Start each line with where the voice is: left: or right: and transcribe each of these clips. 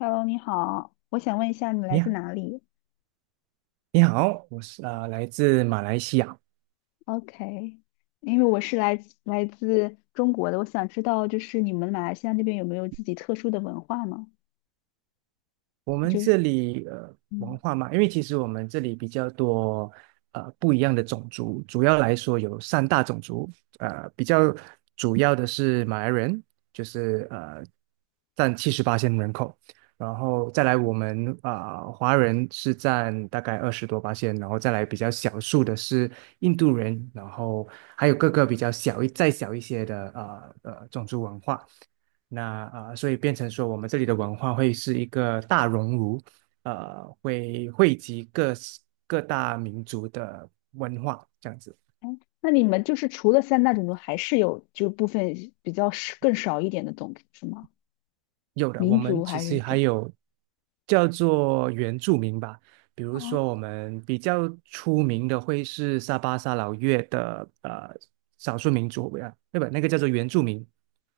left: Hello，你好，我想问一下你来
right: 你
left: 自
right: 好，
left: 哪里
right: 你好，我是来自马来西亚。
left: ？OK，因为我是来自中国的，我想知道就是你们马来西亚那边有没有自己特殊的文化吗？
right: 我们
left: 就
right: 这
left: 是，
right: 里文
left: 嗯，
right: 化嘛，因为其实我们这里比较多不一样的种族，主要来说有三大种族，比较主要的是马来人，就是占78线人口，然后再来我们华人是占大概20多八线，然后再来比较少数的是印度人，然后还有各个比较小一再小一些的种族文化。那所以变成说，我们这里的文化会是一个大熔炉，会汇集各大民族的文化这样子。
left: 哎，那你们就是除了三大种族，还是有就部分比较少更少一点的种族是吗？
right: 有的，我
left: 民
right: 们
left: 族
right: 其
left: 还是
right: 实还
left: 种？
right: 有叫做原住民吧，比如说
left: 哦
right: 我们比较出名的会是沙巴沙劳越的少数民族，对吧？那个叫做原住民。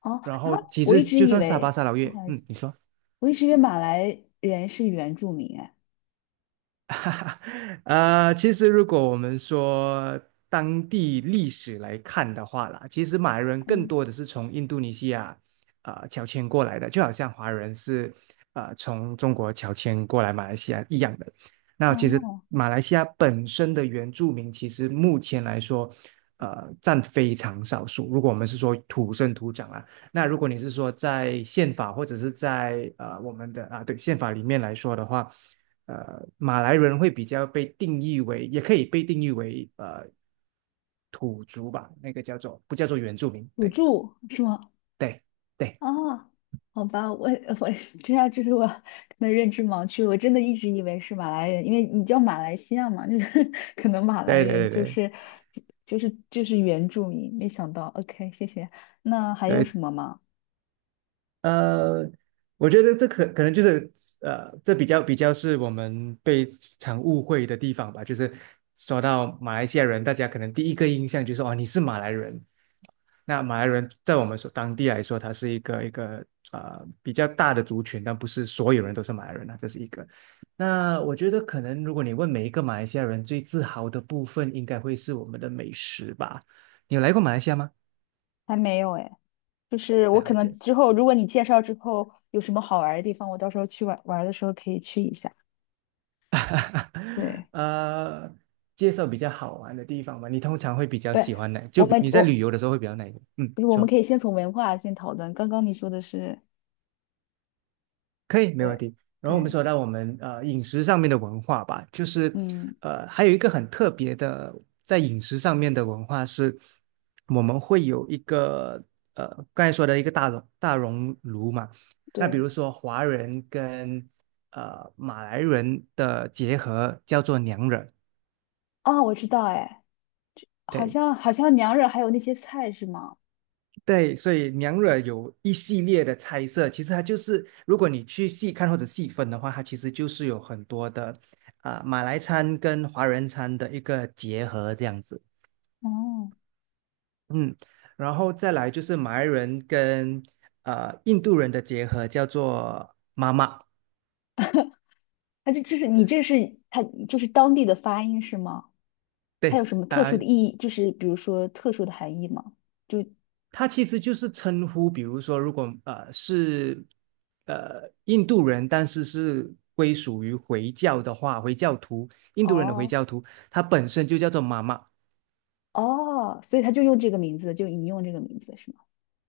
left: 哦
right: 然
left: 啊，
right: 后其
left: 我一
right: 实
left: 直
right: 就
left: 以
right: 算沙巴
left: 为，
right: 沙劳
left: 不
right: 越，
left: 好意思，
right: 嗯，你说。
left: 我一直以为马来人是原住民哎，
right: 其实如果我们说当地历史来看的话啦，其实马来人更
left: 嗯
right: 多的是从印度尼西亚乔迁过来的，就好像华人是从中国乔迁过来马来西亚一样的。那其实
left: 哦，
right: 马来西亚本身的原住民，其实目前来说，占非常少数。如果我们是说土生土长啊，那如果你是说在宪法或者是在我们的对宪法里面来说的话。马来人会比较被定义为，也可以被定义为土族吧，那个叫做不叫做原住民？
left: 土
right: 对
left: 著是吗？
right: 对对
left: 哦，好吧，我是这样，就是我可能认知盲区，我真的一直以为是马来人，因为你叫马来西亚嘛，就是 可能马来
right: 对
left: 人
right: 对对
left: 就
right: 对
left: 是就是就是原住民，没想到，OK，谢谢。那还有
right: 对，
left: 什么吗？
right: 呃，我觉得这可能就是这比较是我们被常误会的地方吧。就是说到马来西亚人，大家可能第一个印象就是哦，你是马来人。那马来人在我们所当地来说，他是一个比较大的族群，但不是所有人都是马来人啊，这是一个。那我觉得可能如果你问每一个马来西亚人最自豪的部分，应该会是我们的美食吧。你有来过马来西亚吗？
left: 还没有哎，就是我可
right: 了解。
left: 能之后如果你介绍之后有什么好玩儿的地方，我到时候去玩玩儿的时候可以去一下。对，
right: 呃，介绍比较好玩的地方吧。你通常会比较
left: 不是
right: 喜欢哪？就
left: 我
right: 比
left: 们
right: 你在旅
left: 我
right: 游的时候会比较哪一个？嗯，
left: 不是我们
right: 说
left: 可以先从文化先讨论，刚刚你说的是
right: 可以，没问
left: 对
right: 题。然后我们
left: 对，
right: 说到我们饮食上面的文化吧，就是
left: 嗯。
right: 还有一个很特别的在饮食上面的文化是，我们会有一个呃刚才说的一个大熔炉嘛。那比
left: 对。
right: 如说华人跟马来人的结合叫做娘惹。
left: 哦，我知道，哎，好
right: 对，
left: 像好像娘惹还有那些菜是吗？
right: 对，所以娘惹有一系列的猜测，其实它就是，如果你去细看或者细分的话，它其实就是有很多的马来餐跟华人餐的一个结合这样子，
left: 哦，
right: 嗯，然后再来就是马来人跟印度人的结合，叫做妈妈，
left: 它这是你这是它就是当地的发音是吗？它有
right: 对
left: 什么特
right: 啊、
left: 殊的意义？就是比如说特殊的含义吗？就
right: 它其实就是称呼，比如说，如果是印度人，但是是归属于回教的话，回教徒，印度人的回
left: 哦
right: 教徒，他本身就叫做妈妈。
left: 哦，所以他就用这个名字，就引用这个名字是吗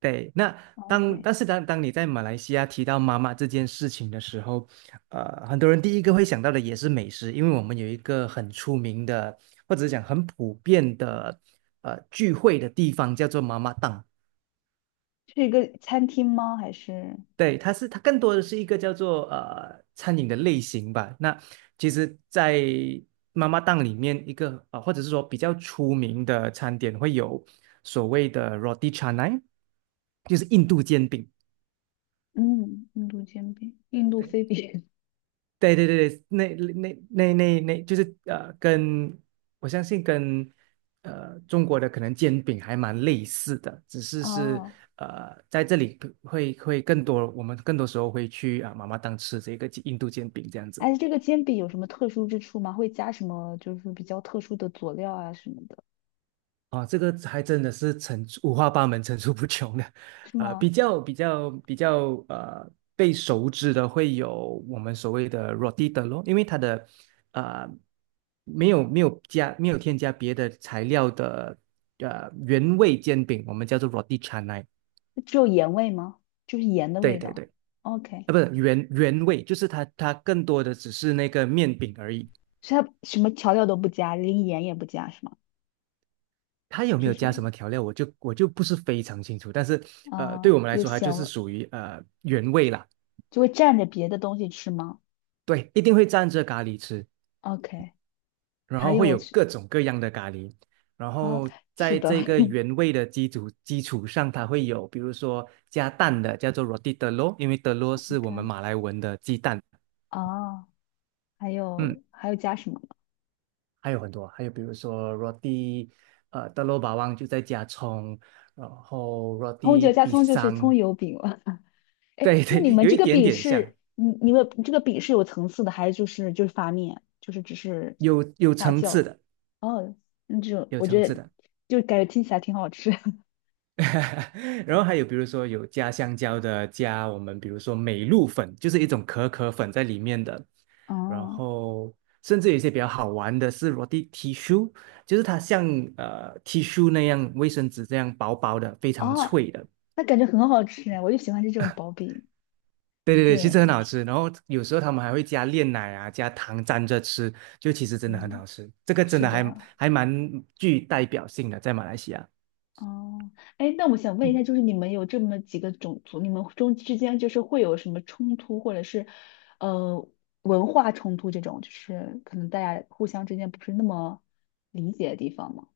right: 对，那
left: 哦
right: 当
left: ？OK，
right: 但是当当你在马来西亚提到妈妈这件事情的时候，很多人第一个会想到的也是美食，因为我们有一个很出名的，或者是讲很普遍的聚会的地方叫做妈妈档。
left: 是一个餐厅吗？还是
right: 对，它更多的是一个叫做餐饮的类型吧。那其实，在妈妈档里面，一个啊、呃或者是说比较出名的餐点会有所谓的 roti canai，就是印度煎饼。
left: 嗯，印度煎饼，印度
right: 对。
left: 飞饼？
right: 对对对对，那，就是我相信跟中国的可能煎饼还蛮类似的，只 是是
left: 哦，
right: 在这里会更多，我们更多时候会去妈妈档吃这个印度煎饼这样子。
left: 哎，这个煎饼有什么特殊之处吗？会加什么就是比较特殊的佐料啊什么的，
right: 这个还真的是层出五花八门、层出不穷的，
left: 是吗？
right: 比较被熟知的会有我们所谓的 rotita 咯，因为它的呃没有添加别的材料的原味煎饼，我们叫做 roti c a n a
left: 只有盐味吗？就是盐的
right: 对
left: 味
right: 对对，
left: 道。OK，
right: 不是原味，就是它更多的只是那个面饼而已。
left: 所以它什么调料都不加，连盐也不加是吗？
right: 它有没
left: 就
right: 有
left: 是
right: 加什么调料，我就不是非常清楚，但是对
left: 啊、
right: 我们来
left: 有
right: 说，它就
left: 咸味
right: 是
left: 儿，
right: 属于原味啦。
left: 就会蘸着别的东西吃吗
right: 对，一定会蘸着咖喱吃，
left: ？OK，
right: 然
left: 还
right: 后会
left: 有
right: 有
left: 是
right: 各种各样的咖喱，然
left: 啊，
right: 后
left: 是
right: 在
left: 的
right: 这个原味的基础上，它会有比如说加蛋的，叫做 roti d e l u r 因为 d e l u r 是
left: ，OK
right: 我们马来文的鸡蛋，
left: 啊，还
right: 嗯，
left: 有还有加什么呢？
right: 还有很多，还有比如说 roti t e l u bawang 就在加葱，然后
left: 葱就
right: roti
left: 加葱就是葱
right: pisang，
left: 油饼了。哎，
right: 对
left: 那你
right: 对，
left: 们
right: 有
left: 这
right: 一
left: 个
right: 点
left: 饼
right: 点像，
left: 是有层次的，还是就是发面，就是只是
right: 有
left: 发
right: 层
left: 酵
right: 次
left: 的？
right: 的，
left: 哦，那这种
right: 有
left: 我
right: 层
left: 觉
right: 次
left: 得
right: 的。
left: 就感觉听起来挺好吃。
right: 然后还有比如说有加香蕉的，加我们比如说美露粉，就是一种可可粉在里面的。然
left: 哦
right: 后甚至有一些比较好玩的是 roti tissue，就是它像tissue 那样卫生纸这样薄薄的，非常
left: 哦，
right: 脆的。
left: 那感觉很好吃哎，我就喜欢吃这种薄饼。
right: 对对对，
left: 对，
right: 其实很好吃。然后有时候他们还会加炼奶啊，加糖沾着吃，就其实真的很
left: 嗯，
right: 好吃。这个真
left: 是
right: 的还
left: 的。
right: 还蛮具代表性的，在马来西亚。
left: 哦，哎，那我想问一下，就是你们有这么几个种族，你们中之间就是会有什么冲突，或者是呃文化冲突这种，就是可能大家互相之间不是那么理解的地方吗？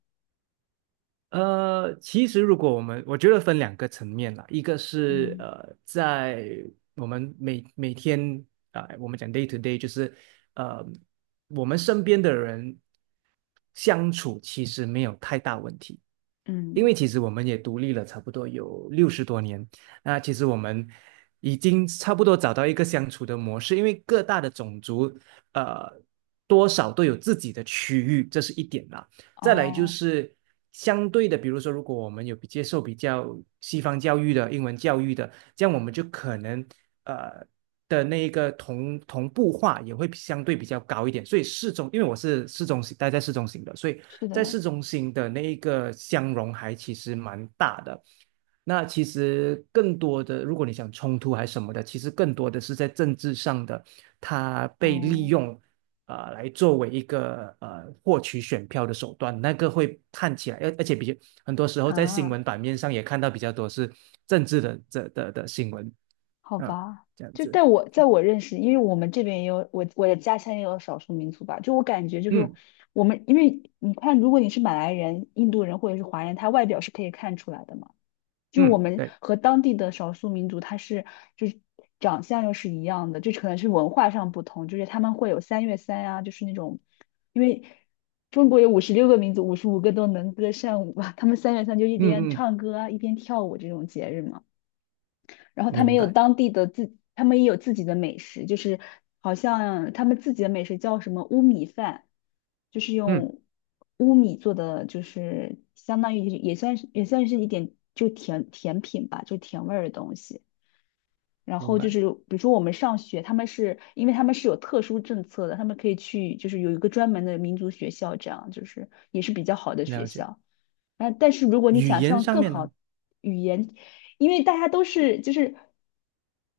right: 其实如果我们，我觉得分两个层面啦，一个是
left: 嗯
right: 在我们每天我们讲 day to day，就是呃，我们身边的人相处其实没有太大问题，因
left: 嗯，
right: 为其实我们也独立了差不多有60多年，那其实我们已经差不多找到一个相处的模式，因为各大的种族呃多少都有自己的区域，这是一点啦。再来就
left: 哦，
right: 是相对的，比如说，如果我们有比接受比较西方教育的英文教育的，这样我们就可能呃的那一个同步化也会相对比较高一点。所以因为我是市中心，待在市中心的，所以
left: 是
right: 在
left: 的，
right: 市中心的那一个相容还其实蛮大的。那其实更多的，如果你想冲突还是什么的，其实更多的是在政治上的，它被利
left: 哦
right: 用啊，来作为一个获取选票的手段，那个会看起来，而且比较很多时候在新
left: 啊，
right: 闻版面上也看到比较多是政治的这的的新闻
left: 好
right: 啊，
left: 吧，
right: 这样
left: 就
right: 子，
left: 在我认识，因为我们这边也有我的家乡也有少数民族吧，就我感觉就是
right: 嗯
left: 我们，因为你看，如果你是马来人、印度人或者是华人，他外表是可以看出来的嘛，就是我
right: 嗯，
left: 们
right: 对，
left: 和当地的少数民族，他是就是长相又是一样的，就可能是文化上不同，就是他们会有三月三啊，就是那种，因为中国有56个民族，55个都能歌善舞吧，他们三月三就一边
right: 嗯嗯，
left: 唱歌啊，一边跳舞这种节日嘛。然后他们
right: 明
left: 也有
right: 白，
left: 当地的自，他们也有自己的美食，就是好像他们自己的美食叫什么乌米饭，就是
right: 嗯
left: 用乌米做的，就是相当于也算是一点就甜品吧，就甜味儿的东西。然
right: 明
left: 后就
right: 白，
left: 是，比如说我们上学，他们是因为他们是有特殊政策的，他们可以去，就是有一个专门的民族学校，这样就是也是比较好的学
right: 了解。
left: 校。啊，但是如果你
right: 语
left: 想
right: 言
left: 上
right: 上
left: 更
right: 面呢，
left: 好语言，因为大家都是就是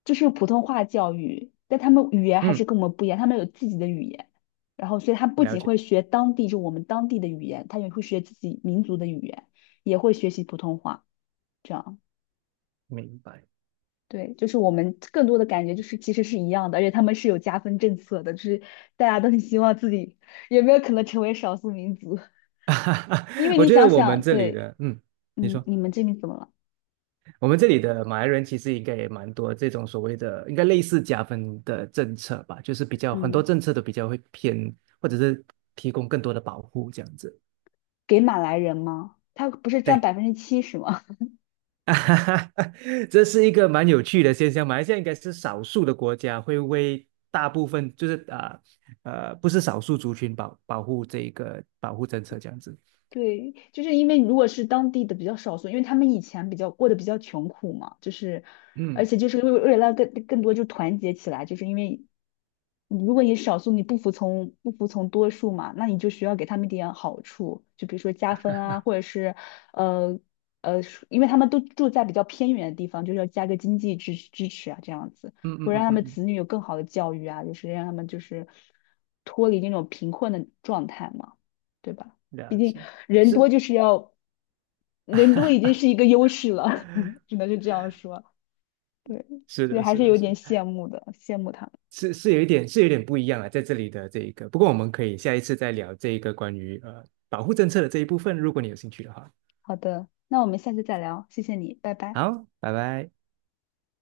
left: 就是普通话教育，但他们语言还是
right: 嗯，
left: 跟我们不一样，他们有自己的语言，然后所以他不
right: 了
left: 仅
right: 解，
left: 会学当地就我们当地的语言，他也会学自己民族的语言，也会学习普通话，这样。
right: 明白。
left: 对，就是我们更多的感觉就是其实是一样的，而且他们是有加分政策的，就是大家都很希望自己有没有可能成为少数民族，因 为
right: 我
left: 你
right: 觉得
left: 想
right: 我们
left: 想，
right: 这里
left: 对，
right: 的，嗯，你
left: 嗯，
right: 说。
left: 你们这边怎么了？
right: 我们这里的马来人其实应该也蛮多这种所谓的，应该类似加分的政策吧，就是比较很多
left: 嗯，
right: 政策都比较会偏，或者是提供更多的保护这样子。
left: 给马来人吗？他不是占
right: 对，
left: 70%吗？
right: 这是一个蛮有趣的现象。马来西亚应该是少数的国家会为大部分就是不是少数族群保护这一个保护政策这样子。
left: 对，就是因为如果是当地的比较少数，因为他们以前比较过得比较穷苦嘛，就是，而
right: 嗯
left: 且就是为了更多就团结起来，就是因为你如果你少数你不服从多数嘛，那你就需要给他们一点好处，就比如说加分啊，或者是呃呃，因为他们都住在比较偏远的地方，就是要加个经济支持啊，这样子，
right: 嗯
left: 会
right: 嗯
left: 让
right: 嗯
left: 他
right: 嗯
left: 们
right: 嗯，
left: 子女有更好的教育啊，就是让他们就是脱离那种贫困的状态嘛，对吧？毕
right: 了
left: 竟
right: 解，
left: 人
right: 是
left: 多就是要，人多已经 是一个优势了，只能是这样说。对，
right: 是
left: 所以
right: 的，
left: 还
right: 是
left: 是
right: 的，
left: 有
right: 是
left: 点
right: 的。
left: 羡慕的，羡慕他们。
right: 是有一点有点不一样啊，在这里的这一个，不过我们可以下一次再聊这一个关于保护政策的这一部分，如果你有兴趣的话。
left: 好的，那我们下次再聊，谢谢你，拜拜。
right: 好，拜拜。